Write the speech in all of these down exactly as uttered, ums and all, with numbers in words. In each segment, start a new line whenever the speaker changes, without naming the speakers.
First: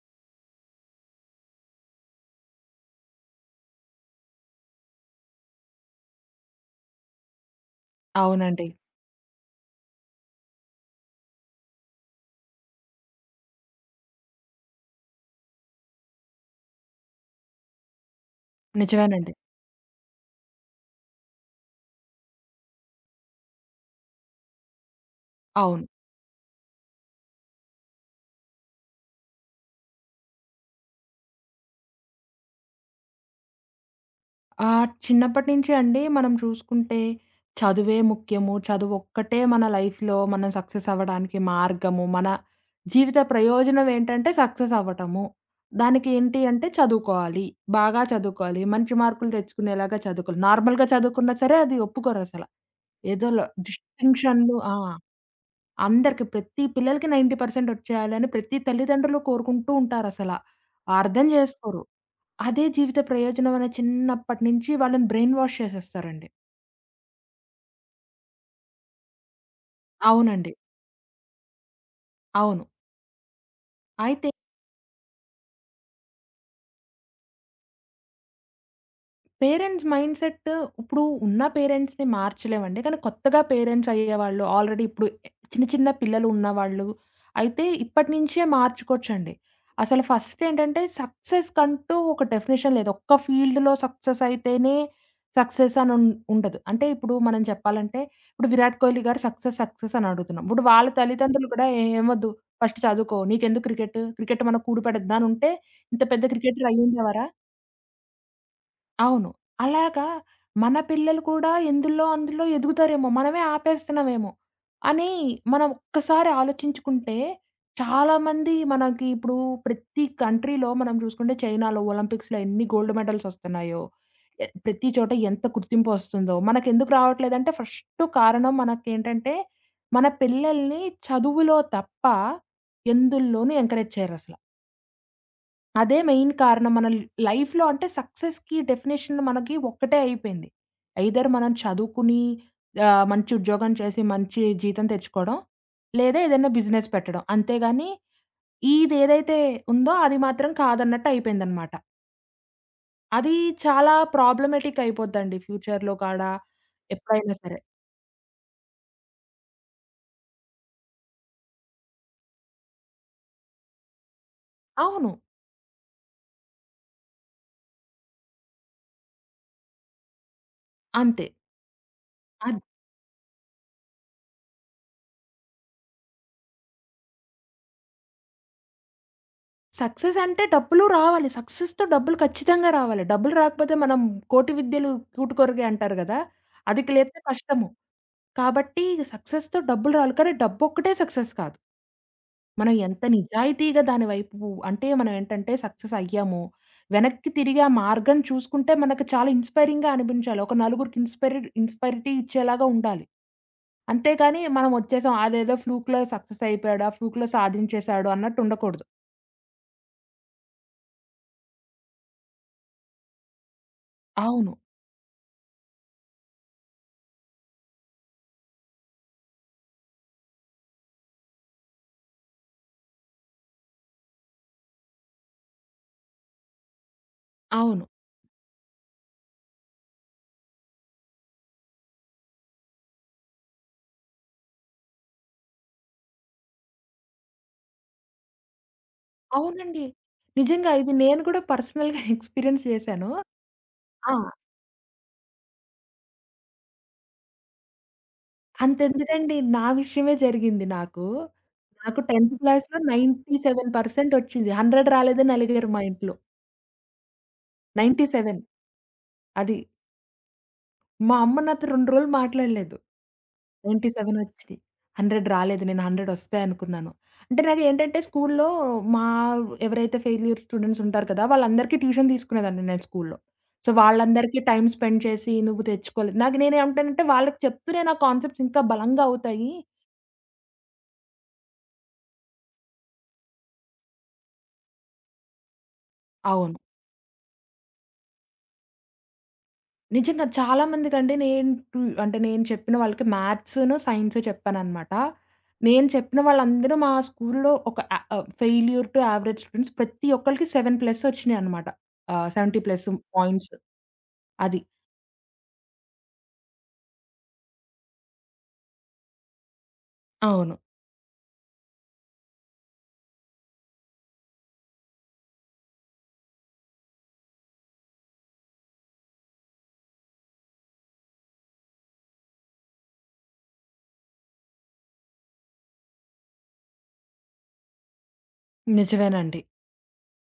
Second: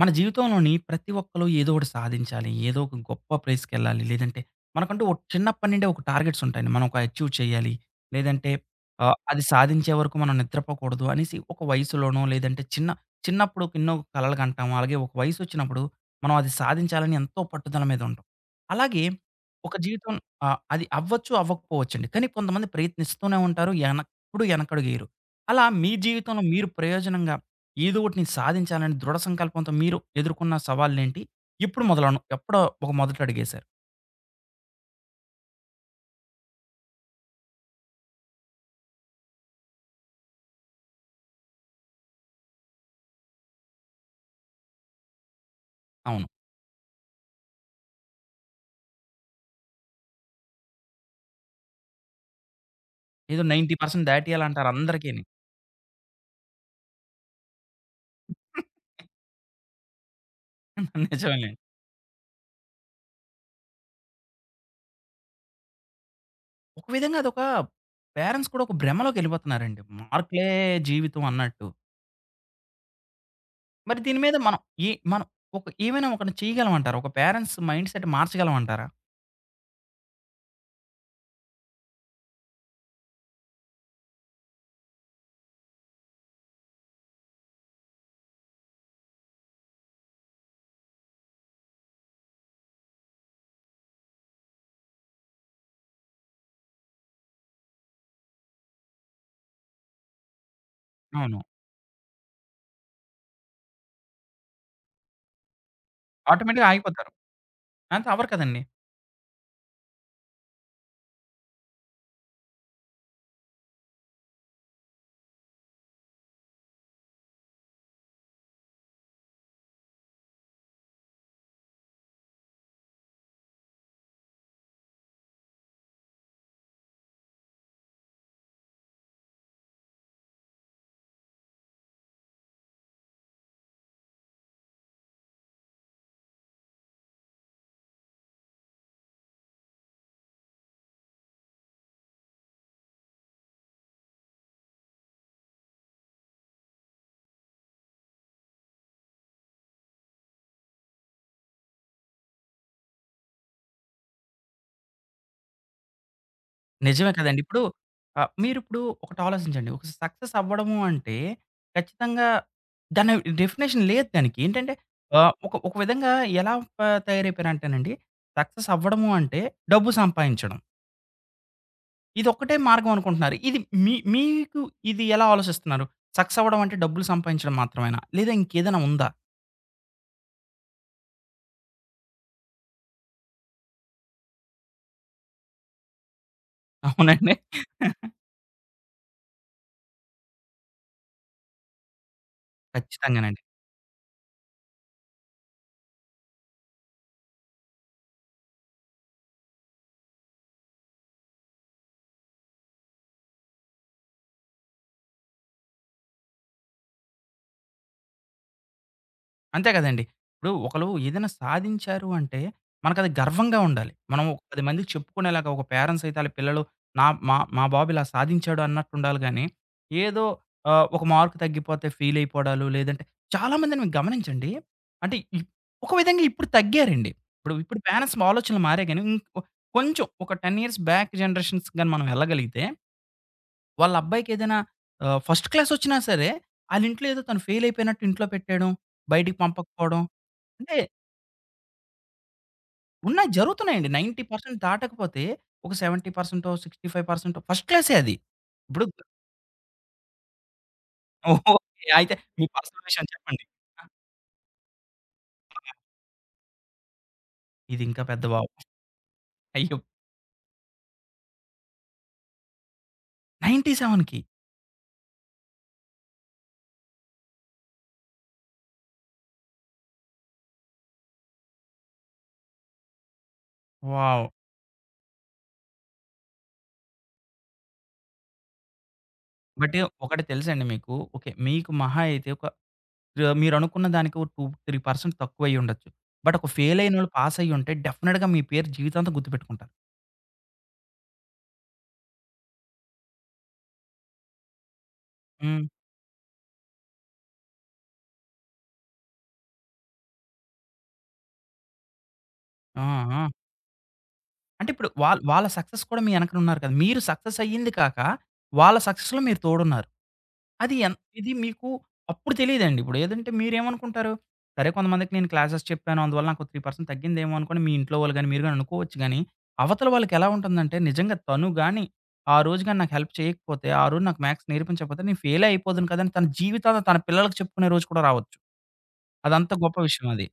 మన జీవితంలోని ప్రతి ఒక్కళ్ళు ఏదో ఒకటి సాధించాలి. ఏదో ఒక గొప్ప ప్లేస్‌కెళ్ళాలి. లేదంటే మనకంటూ ఒక చిన్నప్పటి నుండే ఒక టార్గెట్స్ ఉంటాయండి. మనం ఒక అచీవ్ చేయాలి. లేదంటే
అవునండి.
ఆహ్, అది సాధించే వరకు మనం నిద్రపోకూడదు అనేసి ఒక వయసులోనో లేదంటే చిన్న చిన్నప్పుడు ఎన్నో కలలు కంటాము. అలాగే ఒక వయసొచ్చినప్పుడు మనం అది సాధించాలని ఎంతో పట్టుదల మీద ఉంటాం. అలాగే
నిజమేనండి.
ఒక జీవితం ఆహ్, అది అవ్వచ్చు, అవ్వకపోవచ్చండి. కానీ కొంతమంది ప్రయత్నిస్తూనే ఉంటారు. ఎనెప్పుడు వెనకడుగేయరు. అలా
అవును.
మీ జీవితంలో మీరు ప్రయోజనంగా ఏదో ఒకటి నేను సాధించాలని దృఢ సంకల్పంతో మీరు ఎదుర్కొన్న సవాళ్ళేంటి? ఎప్పుడు మొదలవును ఎప్పుడో ఒక మొదట అడిగేశారు.
ఆహ్, చిన్నప్పటి నుంచి అండి మనం చూసుకుంటే చదువే ముఖ్యము. చదువొక్కటే మన లైఫ్‌లో మనం సక్సెస్ అవ్వడానికి మార్గము. మన జీవిత ప్రయోజనం ఏంటంటే సక్సెస్ అవ్వటము. దానికి
అవును.
ఏంటి అంటే చదువుకోవాలి. బాగా చదువుకోవాలి. మంచి మార్కులు తెచ్చుకునేలాగా చదువుకోవాలి. నార్మల్‌గా చదువుకున్నా సరే అది ఒప్పుకోరసల. ఏదో ల
ఏదో తొంభై శాతం
డిస్టింక్షన్‌లు
దాటేయాలంటారు
ఆ!
అందరికిని.
అందరికి ప్రతి పిల్లలకి తొంభై శాతం వచ్చేయాలని ప్రతి తల్లిదండ్రులు కోరుకుంటూ ఉంటారసల. అర్థం
నిజమేలెండి.
చేసుకోరు. అదే జీవిత ప్రయోజనం అనే చిన్నప్పటి నుంచి వాళ్ళని బ్రెయిన్ వాష్ చేసేస్తారండి.
ఒక విధంగా అదొక పేరెంట్స్ కూడా ఒక భ్రమలోకెళ్ళిపోతున్నారండి. మార్కులే
అవునండి.
జీవితం అన్నట్టు.
అవును.
మరి దీని
అయితే
మీద మనం ఏ మనం ఒక ఏమైనా ఒకటి చేయగలమంటారా? ఒక పేరెంట్స్ మైండ్‌సెట్ మార్చగలమంటారా?
పేరెంట్స్ మైండ్ సెట్ ఇప్పుడు ఉన్న పేరెంట్స్‌ని మార్చలేమండి. కానీ కొత్తగా పేరెంట్స్ అయ్యేవాళ్ళు ఆల్రెడీ ఇప్పుడు చిన్న చిన్న పిల్లలు ఉన్నవాళ్ళు అయితే ఇప్పటి నుంచే మార్చుకోవచ్చండి. అసలు ఫస్ట్ ఏంటంటే సక్సెస్ కంటూ ఒక డెఫినిషన్ లేదు. ఒక్క ఫీల్డ్‌లో సక్సెస్ అయితేనే సక్సెస్ అని ఉన్ ఉండదు. అంటే ఇప్పుడు మనం చెప్పాలంటే ఇప్పుడు 'విరాట్ కోహ్లీ' గారు సక్సెస్ సక్సెస్ అని అడుగుతున్నాం. ఇప్పుడు వాళ్ళ
అవును.
తల్లిదండ్రులు కూడా "ఏ- "ఏమొద్దు ఫస్ట్ చదువుకో. నీకెందుకు క్రికెట్? క్రికెట్ మన కూడు పెడద్దా" అని ఉంటే ఇంత పెద్ద క్రికెటర్
ఆటోమేటిక్‌గా ఆగిపోతారు.
అయ్యుండేవారా?
అంతే అవ్వరు కదండీ!
అవును. అలాగా మన పిల్లలు కూడా ఎందులో అందులో ఎదుగుతారేమో, మనమే ఆపేస్తున్నామేమో అని మనం ఒక్కసారి ఆలోచించుకుంటే చాలామంది మనకి ఇప్పుడు ప్రతి కంట్రీలో మనం చూసుకుంటే చైనాలో ఒలింపిక్స్‌లో ఎన్ని గోల్డ్ మెడల్స్ వస్తున్నాయో, ఎ ప్రతి చోట ఎంత గుర్తింపు వస్తుందో, మనకెందుకు రావట్లేదంటే ఫస్ట్ కారణం మనకేంటంటే మన పిల్లల్ని చదువులో తప్ప ఎందుల్లోనూ ఎంకరేజ్ చేయరసల. అదే మెయిన్ కారణం. మన ల్ లైఫ్‌లో అంటే సక్సెస్‌కి డెఫినేషన్ మనకి ఒక్కటే అయిపోయింది. ఐదర్ మనం చదువుకుని ఆహ్, మంచి ఉద్యోగం చేసి మంచి జీతం తెచ్చుకోవడం. లేదా ఏదైనా బిజినెస్ పెట్టడం. అంతేగాని ఇదేదైతే ఉందో అది మాత్రం కాదన్నట్టు అయిపోయిందనమాట. అది చాలా ప్రాబ్లమాటిక్ అయిపోద్దండి ఫ్యూచర్‌లో కాడా
నిజమే
ఎప్పుడైనా
కదండీ.
సరే.
ఇప్పుడు ఆహ్, మీరిప్పుడు ఒకటి ఆలోచించండి. ఒక సక్సెస్ అవ్వడము అంటే ఖచ్చితంగా దాని డెఫినేషన్ లేదు దానికి. ఏంటంటే
అవును.
ఆహ్, ఒక ఒక విధంగా ఎలా ప తయారైపోయారంటేనండి, సక్సెస్ అవ్వడము అంటే డబ్బు సంపాదించడం.
అంతే.
ఇదొక్కటే
అది
మార్గం అనుకుంటున్నారు. ఇది మీ మీకు ఇది ఎలా ఆలోచిస్తున్నారు? సక్సెస్ అవ్వడం అంటే డబ్బులు సంపాదించడం మాత్రమేనా? లేదా ఇంకేదైనా ఉందా?
సక్సెస్ అంటే డబ్బులు రావాలి. సక్సెస్‌తో డబ్బులు ఖచ్చితంగా రావాలి. డబ్బులు రాకపోతే మనం కోటి విద్యలు కూటుకొరిగే అంటారు గదా! అది క్ లేతే
అవునండి.
కష్టము. కాబట్టి సక్సెస్‌తో డబ్బులు రావాలి. కానీ డబ్బొక్కటే సక్సెస్ కాదు. మనం ఎంత
ఖచ్చితంగానండి.
నిజాయితీగా దాని వైపు అంటే మనం ఏంటంటే సక్సెస్ అయ్యాము. వెనక్కి తిరిగి ఆ మార్గం చూసుకుంటే మనకు చాలా ఇన్‌స్పైరింగ్‌గా అనిపించాలి. ఒక నలుగురికి ఇన్‌స్పైరిడ్ ఇన్‌స్పైరిటీ ఇచ్చేలాగా ఉండాలి. అంతేగాని మనం వచ్చేసాం అదేదో ఫ్లూక్‌లో సక్సెస్ అయిపోయాడు. ఆ ఫ్లూక్‌లో సాధించేసాడు అన్నట్టు ఉండకూడదు.
అంతే కదండీ. ఇప్పుడు ఒకళ్ళు ఏదైనా సాధించారు అంటే, మనకది గర్వంగా ఉండాలి. మనం ఒక
అవును.
పది మందికి చెప్పుకునేలాగా ఒక పేరెంట్స్ అయితే ఆళ్ళ పిల్లలు నా మా మా బాబు ఇలా సాధించాడు అన్నట్టుండాలి గానీ, ఏదో ఆహ్, ఒక మార్క్ తగ్గిపోతే ఫీల్ అయిపోవడాలు, లేదంటే చాలామందిని మీరు గమనించండి. అంటే ఇప్ ఒక విధంగా ఇప్పుడు తగ్గారండి. ఇప్పుడు ఇప్పుడు
అవును.
పేరెంట్స్ ఆలోచనలు మారాయి గానీ, ఇంకో కొంచెం ఒక పది ఇయర్స్ బ్యాక్ జనరేషన్స్ గాని మనం వెళ్ళగలిగితే వాళ్ళ అబ్బాయికేదైనా ఆహ్, ఫస్ట్ క్లాసొచ్చినా సరే, ఆళ్ళింట్లో ఏదో తను ఫెయిలయిపోయినట్టు ఇంట్లో పెట్టేయడం, బయటికి
అవునండి.
పంపకపోవడం.
నిజంగా
అంటే
ఇది నేను కూడా పర్సనల్‌గా ఎక్స్‌పీరియన్స్ చేశాను.
ఉన్నాయి జరుగుతున్నాయండి.
ఆ!
తొంభై శాతం దాటకపోతే ఒక డెబ్బై శాతం, అరవై అయిదు శాతం ఫస్ట్ క్లాసే అది. ఇప్పుడు
అంతెందుకండి నా విషయమే జరిగింది నాకు.
ఓహ్! ఓకే.
నాకు
అయితే
10థ్
మీ
క్లాస్‌లో
పర్సనల్ విషయం చెప్పండి. ఆ!
తొంభై ఏడు శాతం వచ్చింది. వంద రాలేదని అలిగారు మా ఇంట్లో.
ఇదింకా పెద్ద
తొంభై ఏడు
బాబు.
అది.
అయ్యో!
మా అమ్మ నాతో రెండు రోజులు మాట్లాడలేదు. తొంభై ఏడు
97కి
వచ్చింది. వంద రాలేదు. నేను వంద వస్తాయనుకున్నాను. అంటే నాకేంటంటే స్కూల్లో మా ఎవరైతే ఫెయిల్యూర్ స్టూడెంట్స్ ఉంటారు కదా! వాళ్ళందరికీ ట్యూషన్ తీసుకునేదాన్ని నేను స్కూల్లో. So,
wow!
వాళ్ళందరికీ టైమ్ స్పెండ్ చేసి నువ్వు తెచ్చుకోలేదు. నాకు నేనేమంటానంటే వాళ్ళకి చెప్తూనే నా కాన్సెప్ట్స్ ఇంకా బలంగా అవుతాయి.
బట్ ఒకటి తెలుసండి మీకు. ఓకే. మీకు మహా అయితే ఒక ఆహ్, మీరనుకున్న దానికి ఒక రెండు, మూడు శాతం తక్కువయ్యుండొచ్చు. బట్ ఒక
అవును.
ఫెయిలయినోళ్ళు పాసయ్యుంటే డెఫినిట్‌గా మీ పేరు జీవితాంతం గుర్తుపెట్టుకుంటారు.
నిజంగా చాలా మందికంటే నేను టు అంటే నేను చెప్పిన వాళ్ళకి మ్యాథ్స్‌ను, సైన్సు చెప్పాననమాట.
హ్మ్.
నేను చెప్పిన వాళ్ళందరూ మా స్కూల్‌లో ఒక య ఆహ్, ఫెయిల్యూర్ టు యావరేజ్ స్టూడెంట్స్ ప్రతి ఒక్కళ్ళకి ఏడు ప్లస్ వచ్చినాయనమాట. ఆహ్, డెబ్భై
ఆ!
ప్లస్
ఆ!
పాయింట్స్. అది.
అంటే ఇప్పుడు వాళ్ వాళ్ళ సక్సెస్ కూడా మీ వెనకన ఉన్నారు కదా! మీరు సక్సెస్ అయ్యింది కాక, వాళ్ళ సక్సెస్‌లో మీరు తోడున్నారు.
అవును.
అది ఎన్ ఇది మీకు అప్పుడు తెలీదండి. ఇప్పుడు ఏదంటే మీరేమనుకుంటారు, సరే కొంతమందికి నేను క్లాసెస్ చెప్పాను. అందువల్ల నాకు మూడు శాతం తగ్గిందేమో అనుకోని మీ ఇంట్లో వాళ్ళు గాని, మీరు గాని అనుకోవచ్చు గాని, అవతల వాళ్ళకి ఎలా ఉంటుందంటే నిజంగా తను గాని, ఆ రోజు గాని నాకు హెల్ప్ చేయకపోతే, ఆ రోజు నాకు మ్యాథ్స్ నేర్పించకపోతే నేను ఫెయిలే అయిపోదును కదా! అని తన జీవితాంతం తన పిల్లలకి చెప్పుకునే రోజు కూడా రావచ్చు.
నిజమేనండి.
అదంత గొప్ప విషయం అది.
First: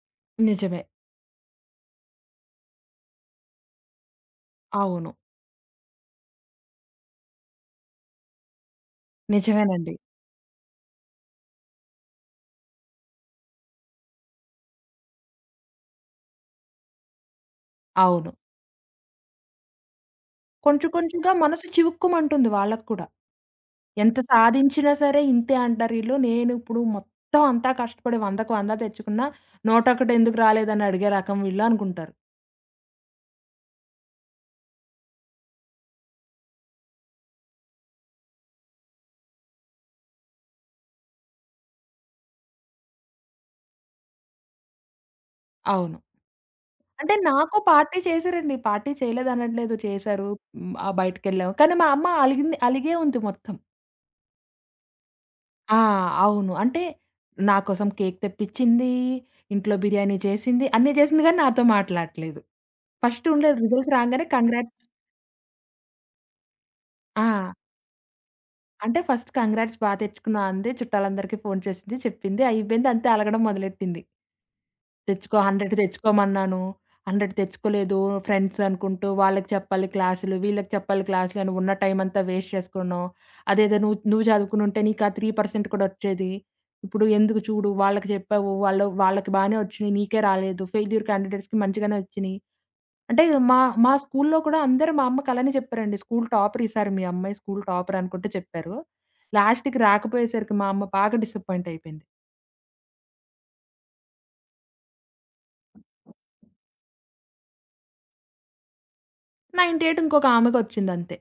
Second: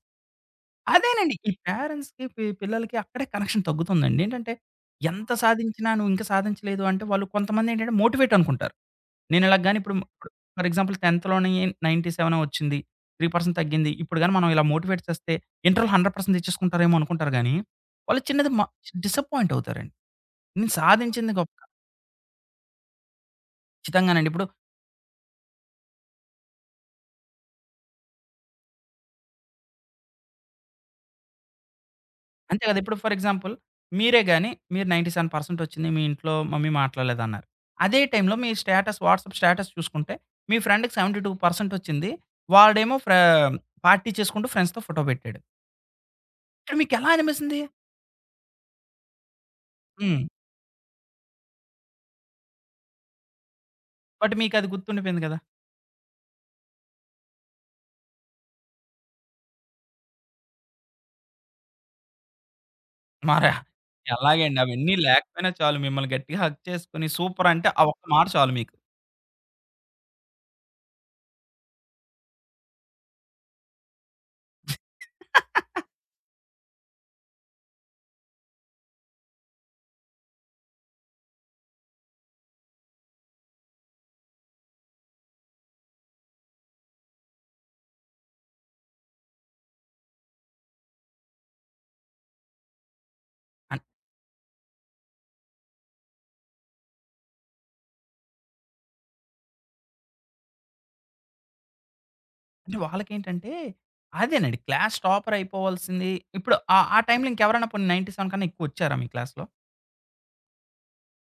నిజమే.
అదేనండి. ఈ పేరెంట్స్‌కి, పి పిల్లలకి అక్కడే కనెక్షన్ తగ్గుతుందండి. ఏంటంటే,
అవును.
ఎంత సాధించినా నువ్వు ఇంకా సాధించలేదు అంటే, వాళ్ళు కొంతమందేంటంటే మోటివేట్ అనుకుంటారు. నేను ఇలా గాని
నిజమేనండి.
ఇప్పుడు ఇప్పుడు ఫర్ ఎగ్జాంపుల్ 10థ్‌లోని తొంభై ఏడు వచ్చింది. మూడు శాతం తగ్గింది. ఇప్పుడు గాని మనం ఇలా మోటివేట్ చేస్తే ఇంటర్‌లో వంద శాతం తెచ్చేసుకుంటారేమో అనుకుంటారు గానీ, వాళ్ళు
అవును.
చిన్నది మ డిసప్పాయింట్ అవుతారండి. నేను
కొంచెం కొంచెంగా
సాధించింది గొప్ప
మనసు చివుక్కుమంటుంది వాళ్ళకి కూడా. ఎంత
ఖచ్చితంగానండి. ఇప్పుడు
సాధించినా సరే ఇంతే అంటారీళ్ళు. నేనిప్పుడు మొత్తం అంతా కష్టపడి 100కి వంద తెచ్చుకున్నా, నూటొకటి ఎందుకు రాలేదని అడిగే రకం వీళ్ళు అనుకుంటారు.
అంతే కదా! ఇప్పుడు ఫర్ ఎగ్జాంపుల్ మీరే గాని మీరు తొంభై ఏడు శాతం వచ్చింది మీ ఇంట్లో మమ్మీ మాట్లాడలేదన్నారు. అదే టైమ్‌లో మీ స్టేటస్ వాట్సాప్ స్టేటస్ చూసుకుంటే మీ ఫ్రెండ్‌కి డెబ్బై రెండు శాతం వచ్చింది. వాడేమో ఫ్రా పార్టీ చేసుకుంటూ ఫ్రెండ్స్‌తో ఫోటో పెట్టాడు.
అవును.
ఇక్కడ మీకెలా
అంటే నాకు
అనిపిస్తుంది?
పార్టీ చేశారండి. పార్టీ చేయలేదనట్లేదు
హ్మ్.
చేశారు. హ్మ్. ఆహ్, బయటికెళ్ళాం. కానీ మా అమ్మ అలిగింది అలిగే ఉంది మొత్తం.
బట్ మీకది గుర్తుండిపోయింది కదా!
ఆ! అవును. అంటే నా కోసం కేక్ తెప్పించింది. ఇంట్లో బిర్యానీ చేసింది. అన్నీ చేసింది గానీ నాతో మాట్లాడట్లేదు. ఫస్ట్
మరా
ఉండేది రిజల్ట్స్ రాంగానే
ఎలాగండి
కంగ్రాట్స్
అవన్నీ లేకపోయినా చాలు మిమ్మల్ని గట్టిగా హగ్ చేసుకొని
ఆ!
సూపర్ అంటే ఆ ఒక్క మాట చాలు మీకు.
అంటే ఫస్ట్ కంగ్రాట్స్ బా తెచ్చుకున్నావు అంది. చుట్టాలందరికీ ఫోను చేసింది. చెప్పింది. అయిపోయింది. అంతే అలగడం మొదలెట్టింది. తెచ్చుకో వంద తెచ్చుకోమన్నాను. వంద తెచ్చుకోలేదు. ఫ్రెండ్స్ అనుకుంటూ వాళ్ళకి చెప్పాలి క్లాసులు, వీళ్ళకి చెప్పాలి క్లాసులు అని ఉన్న టైం అంతా వేస్ట్ చేసుకున్నావు. అదేదో నువ్వు నువ్వు చదువుకునుంటే నీకా మూడు శాతం కూడా వచ్చేది. ఇప్పుడు ఎందుకు చూడు వాళ్ళకి చెప్పావు. వాళ్ళు వాళ్ళకి బానే వచ్చినియి. నీకే రాలేదు. ఫెయిల్యూర్ క్యాండిడేట్స్‌కి మంచిగానే వచ్చినియి. అంటే మా మా స్కూల్లో కూడా అందరూ మా అమ్మకి అలానే చెప్పారండి. "స్కూల్ టాపర్ ఈసారి మీ అమ్మాయి స్కూల్ టాపర్" అనుకుంట చెప్పారు. లాస్ట్‌కి రాకపోయేసరికి మా అమ్మ బాగా డిసప్పాయింట్ అయిపోయింది.
అంటే వాళ్ళకేంటంటే అదేనండి. క్లాస్ టాపర్ అయిపోవాల్సింది ఇప్పుడు ఆ ఆ టైంలో ఇంకెవరైనా పోనీ తొంభై ఏడు కన్నా ఎక్కువొచ్చారా మీ క్లాస్‌లో?
తొంభై ఎనిమిది ఇంకొక ఆమెకొచ్చిందంతే.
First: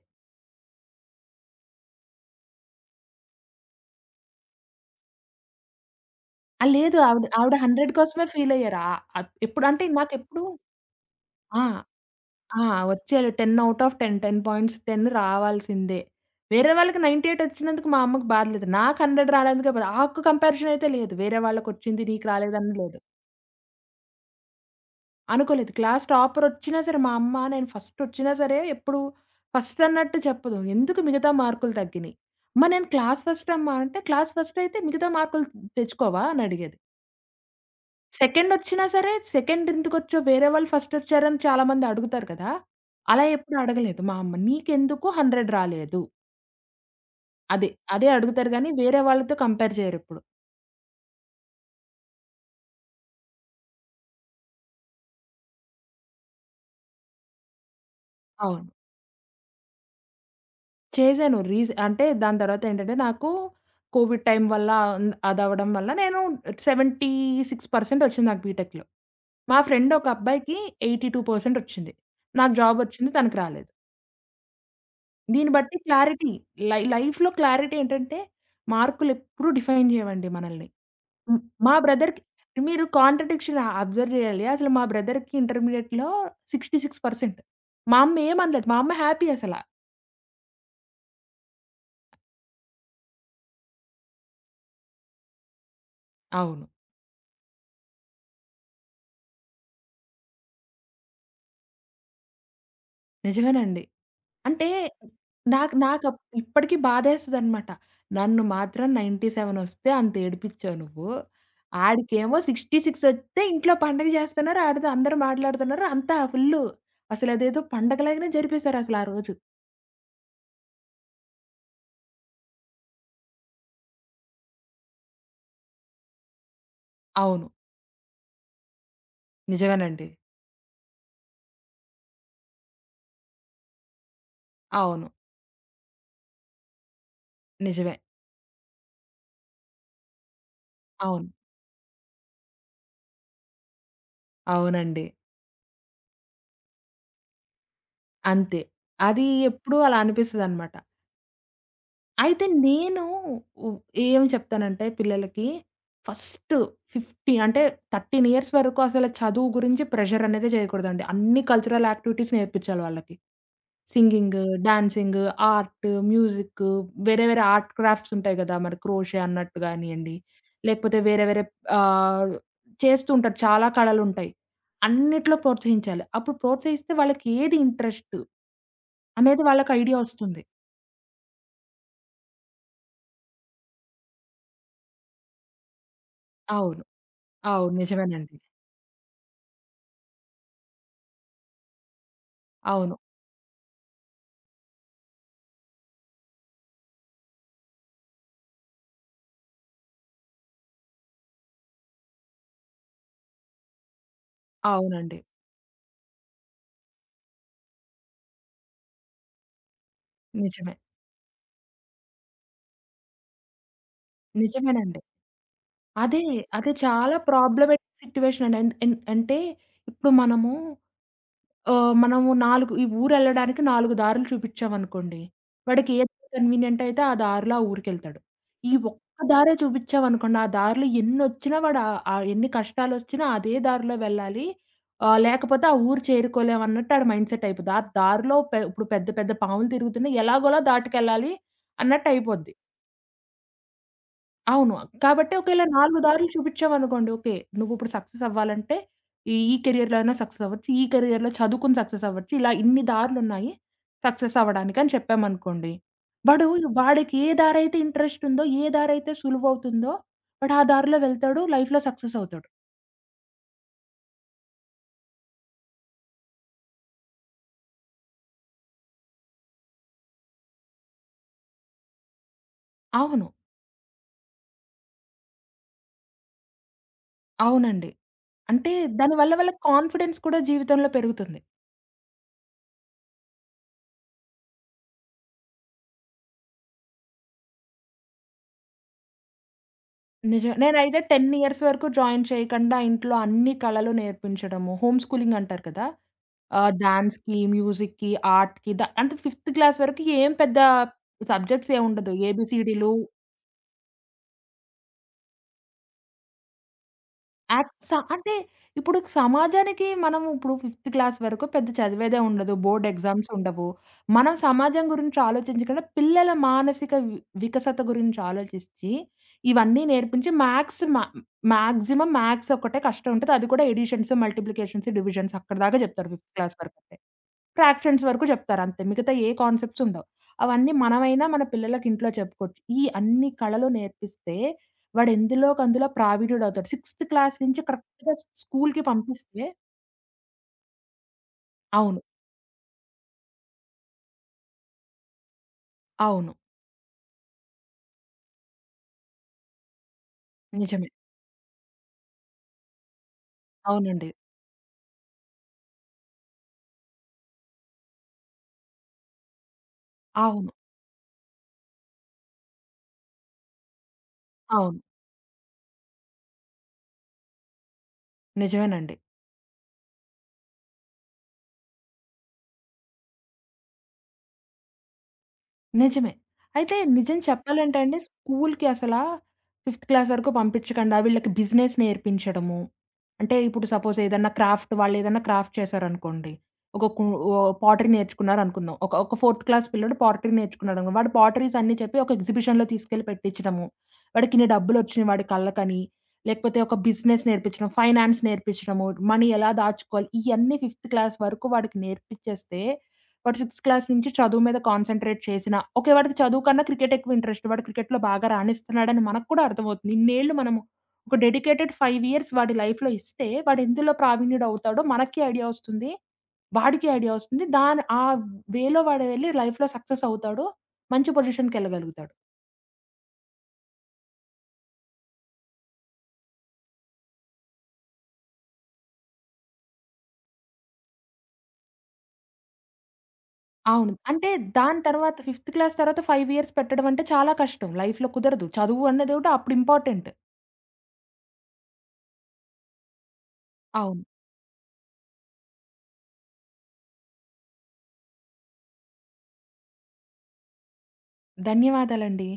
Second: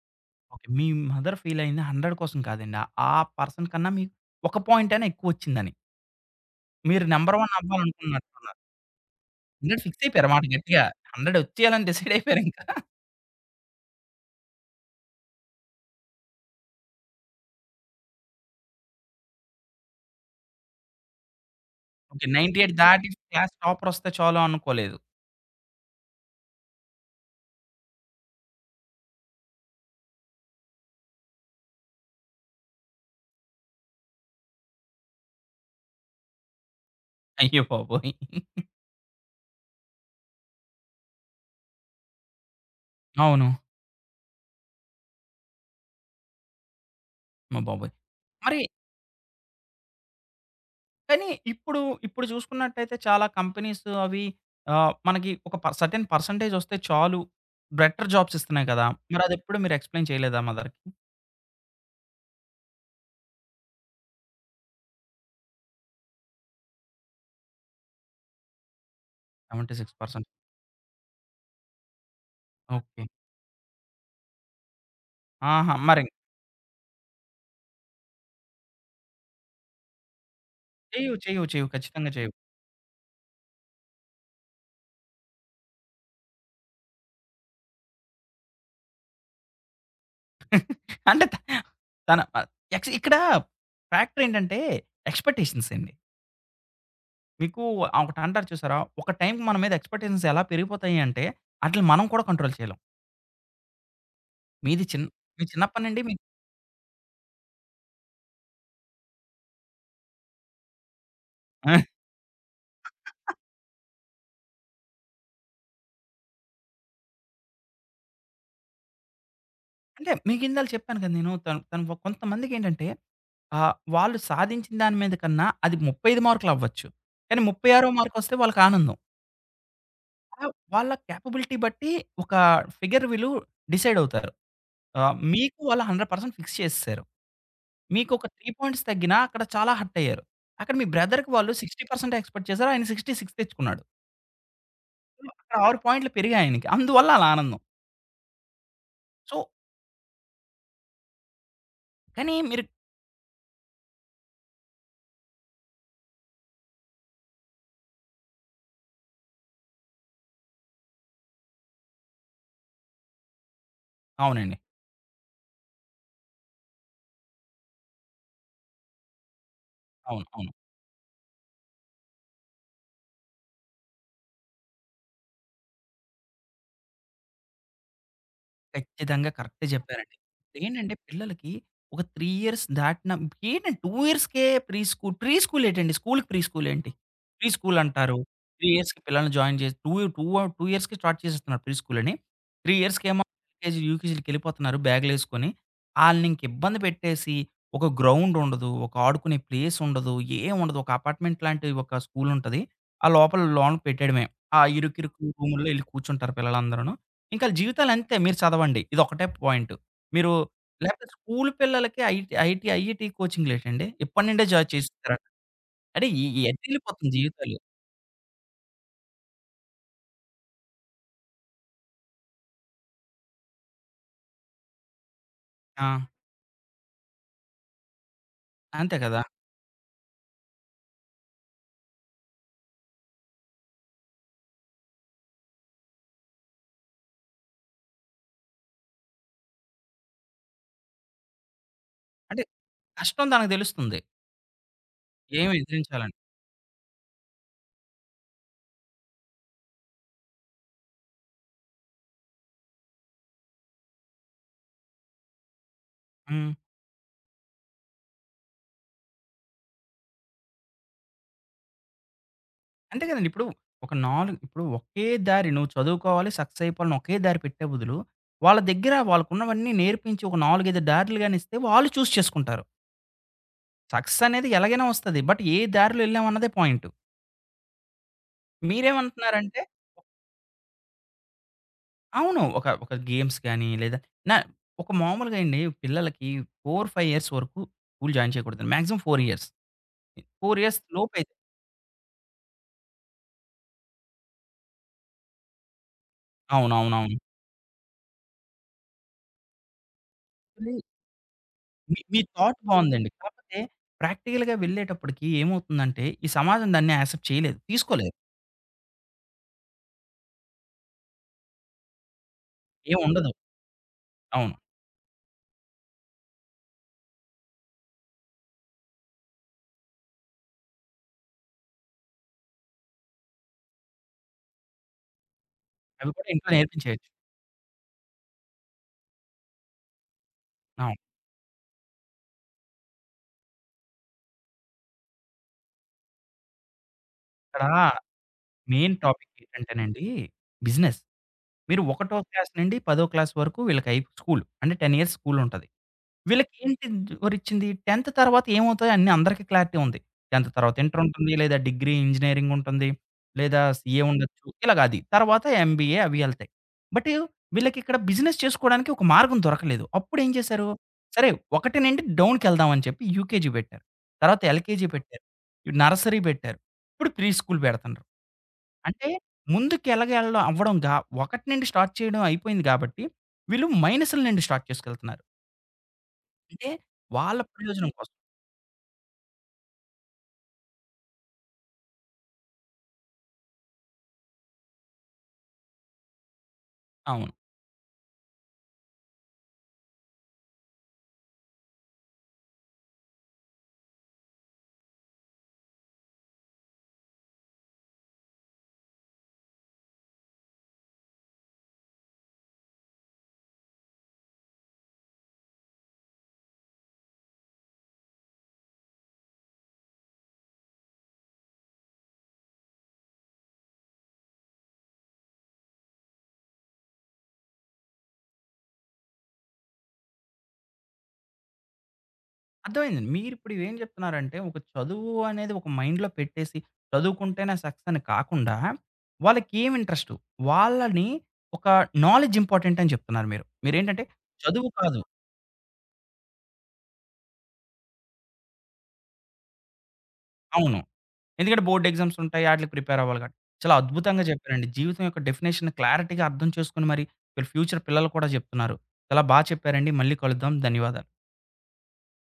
ఓకే. మీ మదర్ ఫీల్ అయింది వంద కోసం కాదండి. ఆ పర్సన్ కన్నా మీకు ఒక పాయింట్ అయినా ఎక్కువొచ్చిందని.
ఆ! లేదు
మీరు
ఆవిడ
నంబర్ వన్
ఆవిడ వంద కోసమే ఫీల్
అవ్వాలనుకున్నట్టున్నారు.
అయ్యారు. ఆహ్, అప్ ఎప్పుడు
వంద
అంటే
ఫిక్స్ అయిపోయారు మాట
నాకెప్పుడు
గట్టిగా. వంద
ఆ!
వచ్చేయాలని డిసైడ్ అయిపోయారింక.
ఆ! వచ్చేయాలి పది ఔట్ ఆఫ్ పది, పది పాయింట్స్ పది రావాల్సిందే. వేరే వాళ్ళకి తొంభై ఎనిమిది వచ్చినందుకు మా అమ్మకి బాధ లేదు. నాకు వంద రానందుకే బాధ. ఆ ఒక్క కంపారిజన్ అయితే లేదు. వేరే వాళ్ళకొచ్చింది
ఓకే.
నీకు రాలేదని
తొంభై ఎనిమిది
లేదు.
దాటి క్లాస్ టాపర్ వస్తే చాలు అనుకోలేదు.
అనుకోలేదు. క్లాస్ టాపరొచ్చినా సరే, మా అమ్మ నేను ఫస్టొచ్చినా సరే, ఎప్పుడు ఫస్ట్ అన్నట్టు చెప్పదు. ఎందుకు మిగతా మార్కులు తగ్గినయి? అమ్మ నేను క్లాస్ ఫస్ట్ అమ్మ అంటే, "క్లాస్ ఫస్ట్ అయితే మిగతా మార్కులు తెచ్చుకోవా?" అని అడిగేది.
అయ్య బాబోయ్!
సెకండొచ్చినా సరే, "సెకండ్ ఎందుకొచ్చావు? వేరే వాళ్ళు ఫస్టొచ్చారని" చాలా మంది అడుగుతారు కదా! అలా
అవును.
ఎప్పుడు అడగలేదు మా అమ్మ. "నీకెందుకు వంద రాలేదు?"
అమ్మ
అదే.
బాబోయ్!
అదే అడుగుతారు
మరి
గానీ, వేరే వాళ్ళతో కంపేర్ చేయరెప్పుడు.
కానీ ఇప్పుడు, ఇప్పుడు చూసుకున్నట్టయితే చాలా కంపెనీస్ అవి ఆహ్, మనకి ఒక పర్ సెర్టైన్ పర్సెంటేజ్ వస్తే చాలు. బెటర్ జాబ్స్ ఇస్తున్నాయి
అవును.
కదా! మరదెప్పుడు మీరు ఎక్స్‌ప్లెయిన్ చేయలేదా మదర్‌కి?
చేశాను. రీస్ అంటే దాని తర్వాతేంటంటే నాకు కోవిడ్ టైం వల్ల అన్ అదవ్వడం వల్ల నేను డెబ్భై ఆరు శాతం ఒచ్చింది నాకు బీటెక్‌లో. మా ఫ్రెండ్ ఒక
డెబ్బై ఆరు శాతం
అబ్బాయికి ఎనభై రెండు శాతం ఒచ్చింది. నాకు
ఓకే.
జాబొచ్చింది. తనకి రాలేదు. దీన్ని
ఆహా!
బట్టి
మరి
క్లారిటీ లై లైఫ్‌లో క్లారిటీ ఏంటంటే మార్కులెప్పుడూ డిఫైన్ చేయవండి మనల్ని.
చెయ్యవు,
హ్మ్.
చెయ్యవు, చెయ్యవు.
మా
ఖచ్చితంగా
బ్రదర్‌కి
చెయ్యవు.
మీరు కాంట్రడిక్షన్ అబ్జర్వ్ చేయాలి. అసలు మా బ్రదర్‌కి ఇంటర్మీడియేట్‌లో అరవై ఆరు శాతం మా అమ్మ ఏమనలేదు. మా అమ్మ హ్యాపీ అసల.
అంటే త తన ఆహ్, ఎక్స్ ఇక్కడ ఫ్యాక్టర్ ఏంటంటే ఎక్స్‌పెక్టేషన్స్ అండి.
అవును.
మీకు ఆహ్, ఒకటి అంటారు చూసారా? ఒక టైంకి మన మీద ఎక్స్‌పెక్టేషన్స్ ఎలా పెరిగిపోతాయి అంటే, ఆటిలిని మనం కూడా కంట్రోల్ చేయలేం.
నిజమేనండి. అంటే
మీది చిన్ మీ
నాకు
చిన్నప్పటి నుండి మీ
నాకప్ ఇప్పటికి బాధేస్తదనమాట. నన్ను మాత్రం తొంభై ఏడు వస్తే అంత ఏడిపిచ్చావు నువ్వు. ఆడికేమో అరవై ఆరు వస్తే ఇంట్లో పండగ జేస్తున్నారు. ఆడితో అందరూ మాట్లాడుతున్నారు. అంతా ఫుల్లు. అసలదేదో పండగలాగానే జరిపేశారసల ఆ రోజు.
అంటే మీకిందాల చెప్పాను కదా! నేను తను తను కొంతమందికేంటంటే ఆహ్, వాళ్ళు సాధించిన దాని మీద కన్నా అది ముప్పై అయిదు మార్కులవ్వచ్చు. కానీ
అవును.
ముప్పై ఆరు మార్కొస్తే వాళ్ళకి ఆనందం.
నిజమేనండి.
అలా వాళ్ళ కేపబిలిటీ బట్టి ఒక ఫిగర్ వీళ్ళు డిసైడ్ అవుతారు.
అవును.
ఆహ్, మీకు వాళ్ళు వంద శాతం ఫిక్స్ చేసేసారు.
నిజమే.
మీకు ఒక మూడు పాయింట్స్ తగ్గినా అక్కడ చాలా హర్ట్ అయ్యారు. అక్కడ మీ
అవును.
బ్రదర్‌కి వాళ్ళు అరవై శాతం ఎక్స్‌పెక్ట్ చేసారు. ఆయన అరవై ఆరు తెచ్చుకున్నాడు.
అవునండి.
సో, అక్కడ ఆరు పాయింట్లు పెరిగాయి ఆయనకి. అందువల్ల అలా ఆనందం.
అంతే. అది
సో,
ఎప్పుడూ అలా అనిపిస్తదనమాట.
కానీ
అయితే
మీరు
నేను ఉ ఏం చెప్తానంటే పిల్లలకి ఫస్ట్ యాభై అంటే పదమూడు ఇయర్స్ వరకు అసలు చదువు గురించి ప్రెషర్ అనేదే చేయకూడదండి. అన్ని కల్చరల్ యాక్టివిటీస్ నేర్పించాలి వాళ్ళకి. సింగింగ్,
అవునండి.
డాన్సింగ్, ఆర్ట్, మ్యూజిక్ వేరే వేరే ఆర్ట్ క్రాఫ్ట్స్ ఉంటాయి గదా! మరి క్రోషే అన్నట్టు గానియండి,
అవును. అవును.
లేకపోతే వేరే వేరే ఆహ్, చేస్తూ ఉంటారు. చాలా కళలుంటాయి. అన్నిట్లో ప్రోత్సహించాలి. అప్పుడు ప్రోత్సహిస్తే వాళ్ళకి ఏది ఇంట్రెస్ట్
ఖచ్చితంగా.
అనేది
కరెక్టే
వాళ్ళకి ఐడియా
జెప్పారండి.
వస్తుంది.
ఏంటంటే పిల్లలకి ఒక మూడు ఇయర్స్ దాటిన ఏంటండి రెండు ఇయర్స్‌కే ప్రీ స్కూల్. ప్రీ స్కూల్ ఏటండి? స్కూల్‌కి ప్రీ స్కూల్
అవును.
ఏంటి? ప్రీ
అవును.
స్కూల్ అంటారు.
నిజమేనండి.
మూడు ఇయర్స్‌కి పిల్లల్ని జాయిన్ చేసి టూ టూ రెండు ఇయర్స్‌కి స్టార్ట్ చేసేస్తున్నారు ప్రీ స్కూల్ అని. మూడు
అవును.
ఇయర్స్‌కేమో ఎల్‌కేజీ, యూకేజీలకెళ్ళిపోతున్నారు బ్యాగులేసుకొని. ఆళ్ళని ఇంక ఇబ్బంది పెట్టేసి ఒక గ్రౌండ్ ఉండదు. ఒక ఆడుకునే ప్లేస్ ఉండదు. ఏం ఉండదు. ఒక అపార్ట్మెంట్ లాంటి ఒక స్కూల్ ఉంటది. ఆ లోపల లోన పెట్టేయడమే. ఆ
అవునండి.
ఇరుకిరుకు రూముల్లో ఎళ్లి కూర్చుంటారు పిల్లలందరూను. ఇంకా ఆళ్ళ జీవితాలంతే. మీరు చదవండి. ఇదొక్కటే పాయింట్. మీరు
నిజమే.
లేకపోతే స్కూల్ పిల్లలకి ఐటీ, ఐటీ, ఐఐటీ కోచింగ్‌లేటండి. ఇప్పటి నుండే జాయిన్
నిజమేనండి.
చేసేస్తారా? అంటే
అదే.
ఈ ఈ
అదే
ఎటెళ్ళిపోతుంది
చాలా
జీవితాలు.
ప్రాబ్లమాటిక్ సిట్యుయేషన్ అండి. అన్ అన్ అంటే ఇప్పుడు మనము ఆహ్, మనము నాలుగు ఈ ఊరెళ్ళడానికి నాలుగు దారులు చూపిచ్చామనుకోండి.
ఆ!
వాడికి ఏ కన్వీనియంట్ అయితే ఆ దారిలో ఆ ఊరికెళ్తాడు. ఈ
అంతే కదా!
ఒక్క దారే చూపిచ్చామనుకోండి, ఆ దారిలో ఎన్నొచ్చినా వాడు ఆహ్, ఆహ్, ఎన్ని కష్టాలొచ్చినా అదే దారిలో వెళ్ళాలి. ఆహ్, లేకపోతే ఆ ఊరు చేరుకోలేం అన్నట్టు ఆడి మైండ్ సెట్ అయిపోద్ది. ఆ దారిలో పె ఇప్పుడు పెద్ద పెద్ద పాములు తిరుగుతున్నా ఎలాగోలా దాటుకెళ్ళాలి
అంటే
అన్నట్టయిపోద్ది.
కష్టం తనకు తెలుస్తుంది.
అవును. కాబట్టి
ఏమి
ఒకేళ నాలుగు
ఎదిరించాలని.
దారులు చూపిచ్చావనుకోండి. ఓకే. నువ్విప్పుడు సక్సెస్ అవ్వాలంటే ఈ ఈ కెరియర్‌లో అయినా సక్సెస్ అవ్వచ్చు. ఈ కెరియర్‌లో చదువుకొని సక్సెస్ అవ్వచ్చు. ఇలా ఇన్ని దారులున్నాయి సక్సెస్ అవ్వడానికి అని చెప్పామనుకోండి. వాడు
హ్మ్.
వాడికి ఏ దారైతే ఇంట్రెస్ట్ ఉందో, ఏ దారైతే సులువవుతుందో వాడు ఆ దారిలో వెళ్తాడు. లైఫ్‌లో సక్సెస్ అవుతాడు.
అంతే కదండీ. ఇప్పుడు ఒక నాలుగు ఇప్పుడు ఒకే దారి నువ్వు చదువుకోవాలి, సక్సెస్ అయిపోవాలని ఒకే దారి పెట్టే బదులు, వాళ్ళ దగ్గర వాళ్ళకున్నవన్నీ నేర్పించి ఒక నాలుగు, అయిదు దారులు గాని ఇస్తే వాళ్ళు చూస్ చేసుకుంటారు.
అవును.
సక్సెస్ అనేది ఎలాగైనా వస్తది. బట్ ఏ దారిలో ఎళ్ళామన్నదే పాయింట్.
అవునండి. అంటే దానివల్ల వాళ్ళకి
మీరేమంటున్నారంటే
కాన్ఫిడెన్స్ కూడా జీవితంలో పెరుగుతుంది.
అవును. ఒక, ఒక గేమ్స్ గాని లేదా నా ఒక మామూలుగా అండి పిల్లలకి నాలుగు, అయిదు ఇయర్స్ వరకు స్కూల్ జాయిన్ చేయకూడదండి. మాక్సిమం నాలుగు ఇయర్స్.
నిజం.
నాలుగు ఇయర్స్
నేనైతే పది
లోపయితే
ఇయర్స్ వరకు జాయిన్ చేయకుండా ఇంట్లో అన్ని కళలు నేర్పించడము, హోమ్ స్కూలింగ్ అంటారు కదా! ఆహ్,
అవునవునవును.
డాన్స్‌కి, మ్యూజిక్‌కి, ఆర్ట్‌కి ద అంటే ఫిఫ్త్ క్లాస్ వరకు ఏం పెద్ద సబ్జెక్ట్స్
మీ
ఏముండదు.
మీ థాట్
ఏబీసీడీలు
బావుందండి. కాకపోతే ప్రాక్టికల్‌గా వెళ్ళేటప్పటికి ఏమవుతుందంటే ఈ సమాజం దాన్ని యాక్సెప్ట్ చేయలేదు.
యాక్స
తీసుకోలేదు.
అంటే ఇప్పుడు సమాజానికి మనం ఇప్పుడు ఫిఫ్త్ క్లాస్ వరకు పెద్ద చదివేదే ఉండదు. బోర్డ్
ఏం
ఎగ్జామ్స్
ఉండదు.
ఉండవు. మనం
అవును.
సమాజం గురించి ఆలోచించకుండా పిల్లల మానసిక వి వికసత గురించి ఆలోచించి ఇవన్నీ నేర్పించి మ్యాథ్స్ మ మాక్సిమం మ్యాథ్స్ ఒక్కటే కష్టం ఉంటది. అది కూడా అడిషన్స్, మల్టిప్లికేషన్స్, డివిజన్స్ అక్కడి దాకా చెప్తారు
అవి కూడా
ఫిఫ్త్
ఇంట్లో
క్లాస్ వరకయితే.
నేర్పించేయొచ్చు.
ఫ్రాక్షన్స్ వరకు చెప్తారు అంతే. మిగతా ఏ కాన్సెప్ట్స్ ఉండవు. అవన్నీ
అవును.
మనమైనా మన పిల్లలకి ఇంట్లో చెప్పుకోవచ్చు. ఈ అన్ని కళలు నేర్పిస్తే వాడు ఎందులోకందులో ప్రావీణ్యుడవుతాడు. సిక్స్త్ క్లాస్ నుంచి
ఇక్కడ
కరెక్ట్‌గా స్కూల్‌కి
మెయిన్ టాపిక్
పంపిస్తే
ఏంటంటేనండి బిజినెస్. మీరు
అవును.
ఒకటో క్లాస్ నుండి పది క్లాస్ వరకు వీళ్ళకి అయి స్కూల్. అంటే పది ఇయర్స్ స్కూల్ ఉంటది.
అవును.
వీళ్ళకేంటి వరిచ్చింది 10థ్ తర్వాత ఏమవుతాయో అన్నీ అందరికీ క్లారిటీ ఉంది. 10థ్ తర్వాత
నిజమే.
ఇంటర్ ఉంటుంది. లేదా డిగ్రీ, ఇంజినీరింగ్ ఉంటుంది. లేదా సీఏ
అవునండి.
ఉండొచ్చు. ఇలాగ అది. తర్వాత ఎంబీఏ అవి ఎళ్తాయి. బట్ వీళ్ళకిక్కడ బిజినెస్ చేసుకోవడానికి ఒక మార్గం దొరకలేదు. అప్పుడేం
అవును.
చేశారు? సరే ఒకటి నుండి డౌన్‌కెళ్దాం అని చెప్పి యూకేజీ పెట్టారు. తర్వాత
అవును.
ఎల్‌కేజీ పెట్టారు. నర్సరీ పెట్టారు. ఇప్పుడు ప్రీ స్కూల్ పెడుతున్నారు.
నిజమేనండి.
అంటే ముందుకెలాగెళ్ళడం అవ్వడంగా ఒకటి నుండి స్టార్ట్ చేయడం అయిపోయింది కాబట్టి వీళ్ళు మైనస్‌ల నుండి స్టార్ట్ చేసుకెళ్తున్నారు.
నిజమే.
అంటే
అయితే నిజం
వాళ్ళ
చెప్పాలంటే
ప్రయోజనం ఓకే.
అండి
కోసం.
స్కూల్‌కి అసలా 5థ్ క్లాస్ వరకు పంపించకండా వీళ్ళకి బిజినెస్ నేర్పించడము. అంటే ఇప్పుడు సపోజ్ ఏదన్నా క్రాఫ్ట్ వాళ్ళేదన్నా క్రాఫ్ట్ చేశారనుకోండి. ఒక కు
అవును.
ఓహ్! పాటరీ నేర్చుకున్నారనుకుందాం. ఒక ఒక 4థ్ క్లాస్ పిల్లోడు పాటరీ నేర్చుకున్నాడనుకో వాడు పాటరీస్ అన్నీ చెప్పి ఒక ఎగ్జిబిషన్‌లో తీసుకెళ్ళి పెట్టించడము. వాడికిన్ని డబ్బులొచ్చినాయి వాడి కళ్ళకని. లేకపోతే ఒక బిజినెస్ నేర్పించడం, ఫైనాన్స్ నేర్పించడము, మనీ ఎలా దాచుకోవాలి ఇయన్నీ 5థ్ క్లాస్ వరకు వాడికి నేర్పించేస్తే వాడు 6థ్ క్లాస్ నుంచి చదువు మీద కాన్సంట్రేట్ చేసినా, ఓకే. వాడికి చదువు కన్నా క్రికెట్ ఎక్కువ ఇంట్రెస్ట్. వాడు క్రికెట్‌లో బాగా రాణిస్తున్నాడని మనకు కూడా అర్థమవుతుంది. ఇన్నేళ్ళు మనము ఒక డెడికేటెడ్ ఐదు ఇయర్స్ వాడి లైఫ్‌లో ఇస్తే, వాడు ఎందులో ప్రావీణ్యుడవుతాడో మనకి ఐడియా వస్తుంది. వాడికి ఐడియా వస్తుంది. దాని ఆ వేలో వాడు వెళ్లి లైఫ్‌లో సక్సెస్ అవుతాడు. మంచి పొజిషన్‌కెళ్ళగలుగుతాడు.
అర్థమైందండి. మీరిప్పుడు ఇవేం చెప్తున్నారంటే, ఒక చదువు అనేది ఒక మైండ్‌లో పెట్టేసి, చదువుకుంటేనే సక్సెస్ అని కాకుండా, వాళ్ళకేం ఇంట్రెస్టు? వాళ్ళని ఒక నాలెడ్జ్ ఇంపార్టెంట్ అని చెప్తున్నారు మీరు.
అవును.
మీరేంటంటే
అంటే
చదువు
దాని
కాదు
తర్వాత 5థ్ క్లాస్ తర్వాత ఐదు ఇయర్స్ పెట్టడం అంటే చాలా కష్టం. లైఫ్‌లో కుదరదు. చదువు అన్నదోటి అప్పుడు ఇంపార్టెంట్.
అవును. ఎందుకంటే బోర్డ్ ఎగ్జామ్స్ ఉంటాయి. ఆటిలకి ప్రిపేర్ అవ్వాలి కాబట్టి. చాలా
అవును.
అద్భుతంగా చెప్పారండి. జీవితం యొక్క డెఫినిషన్ క్లారిటీగా అర్థం చేసుకొని మరి, వీళ్ళ ఫ్యూచర్ పిల్లలు కూడా చెప్తున్నారు. చాలా బా చెప్పారండి. మళ్ళీ కలుద్దాం. ధన్యవాదాలు.
ధన్యవాదాలండి.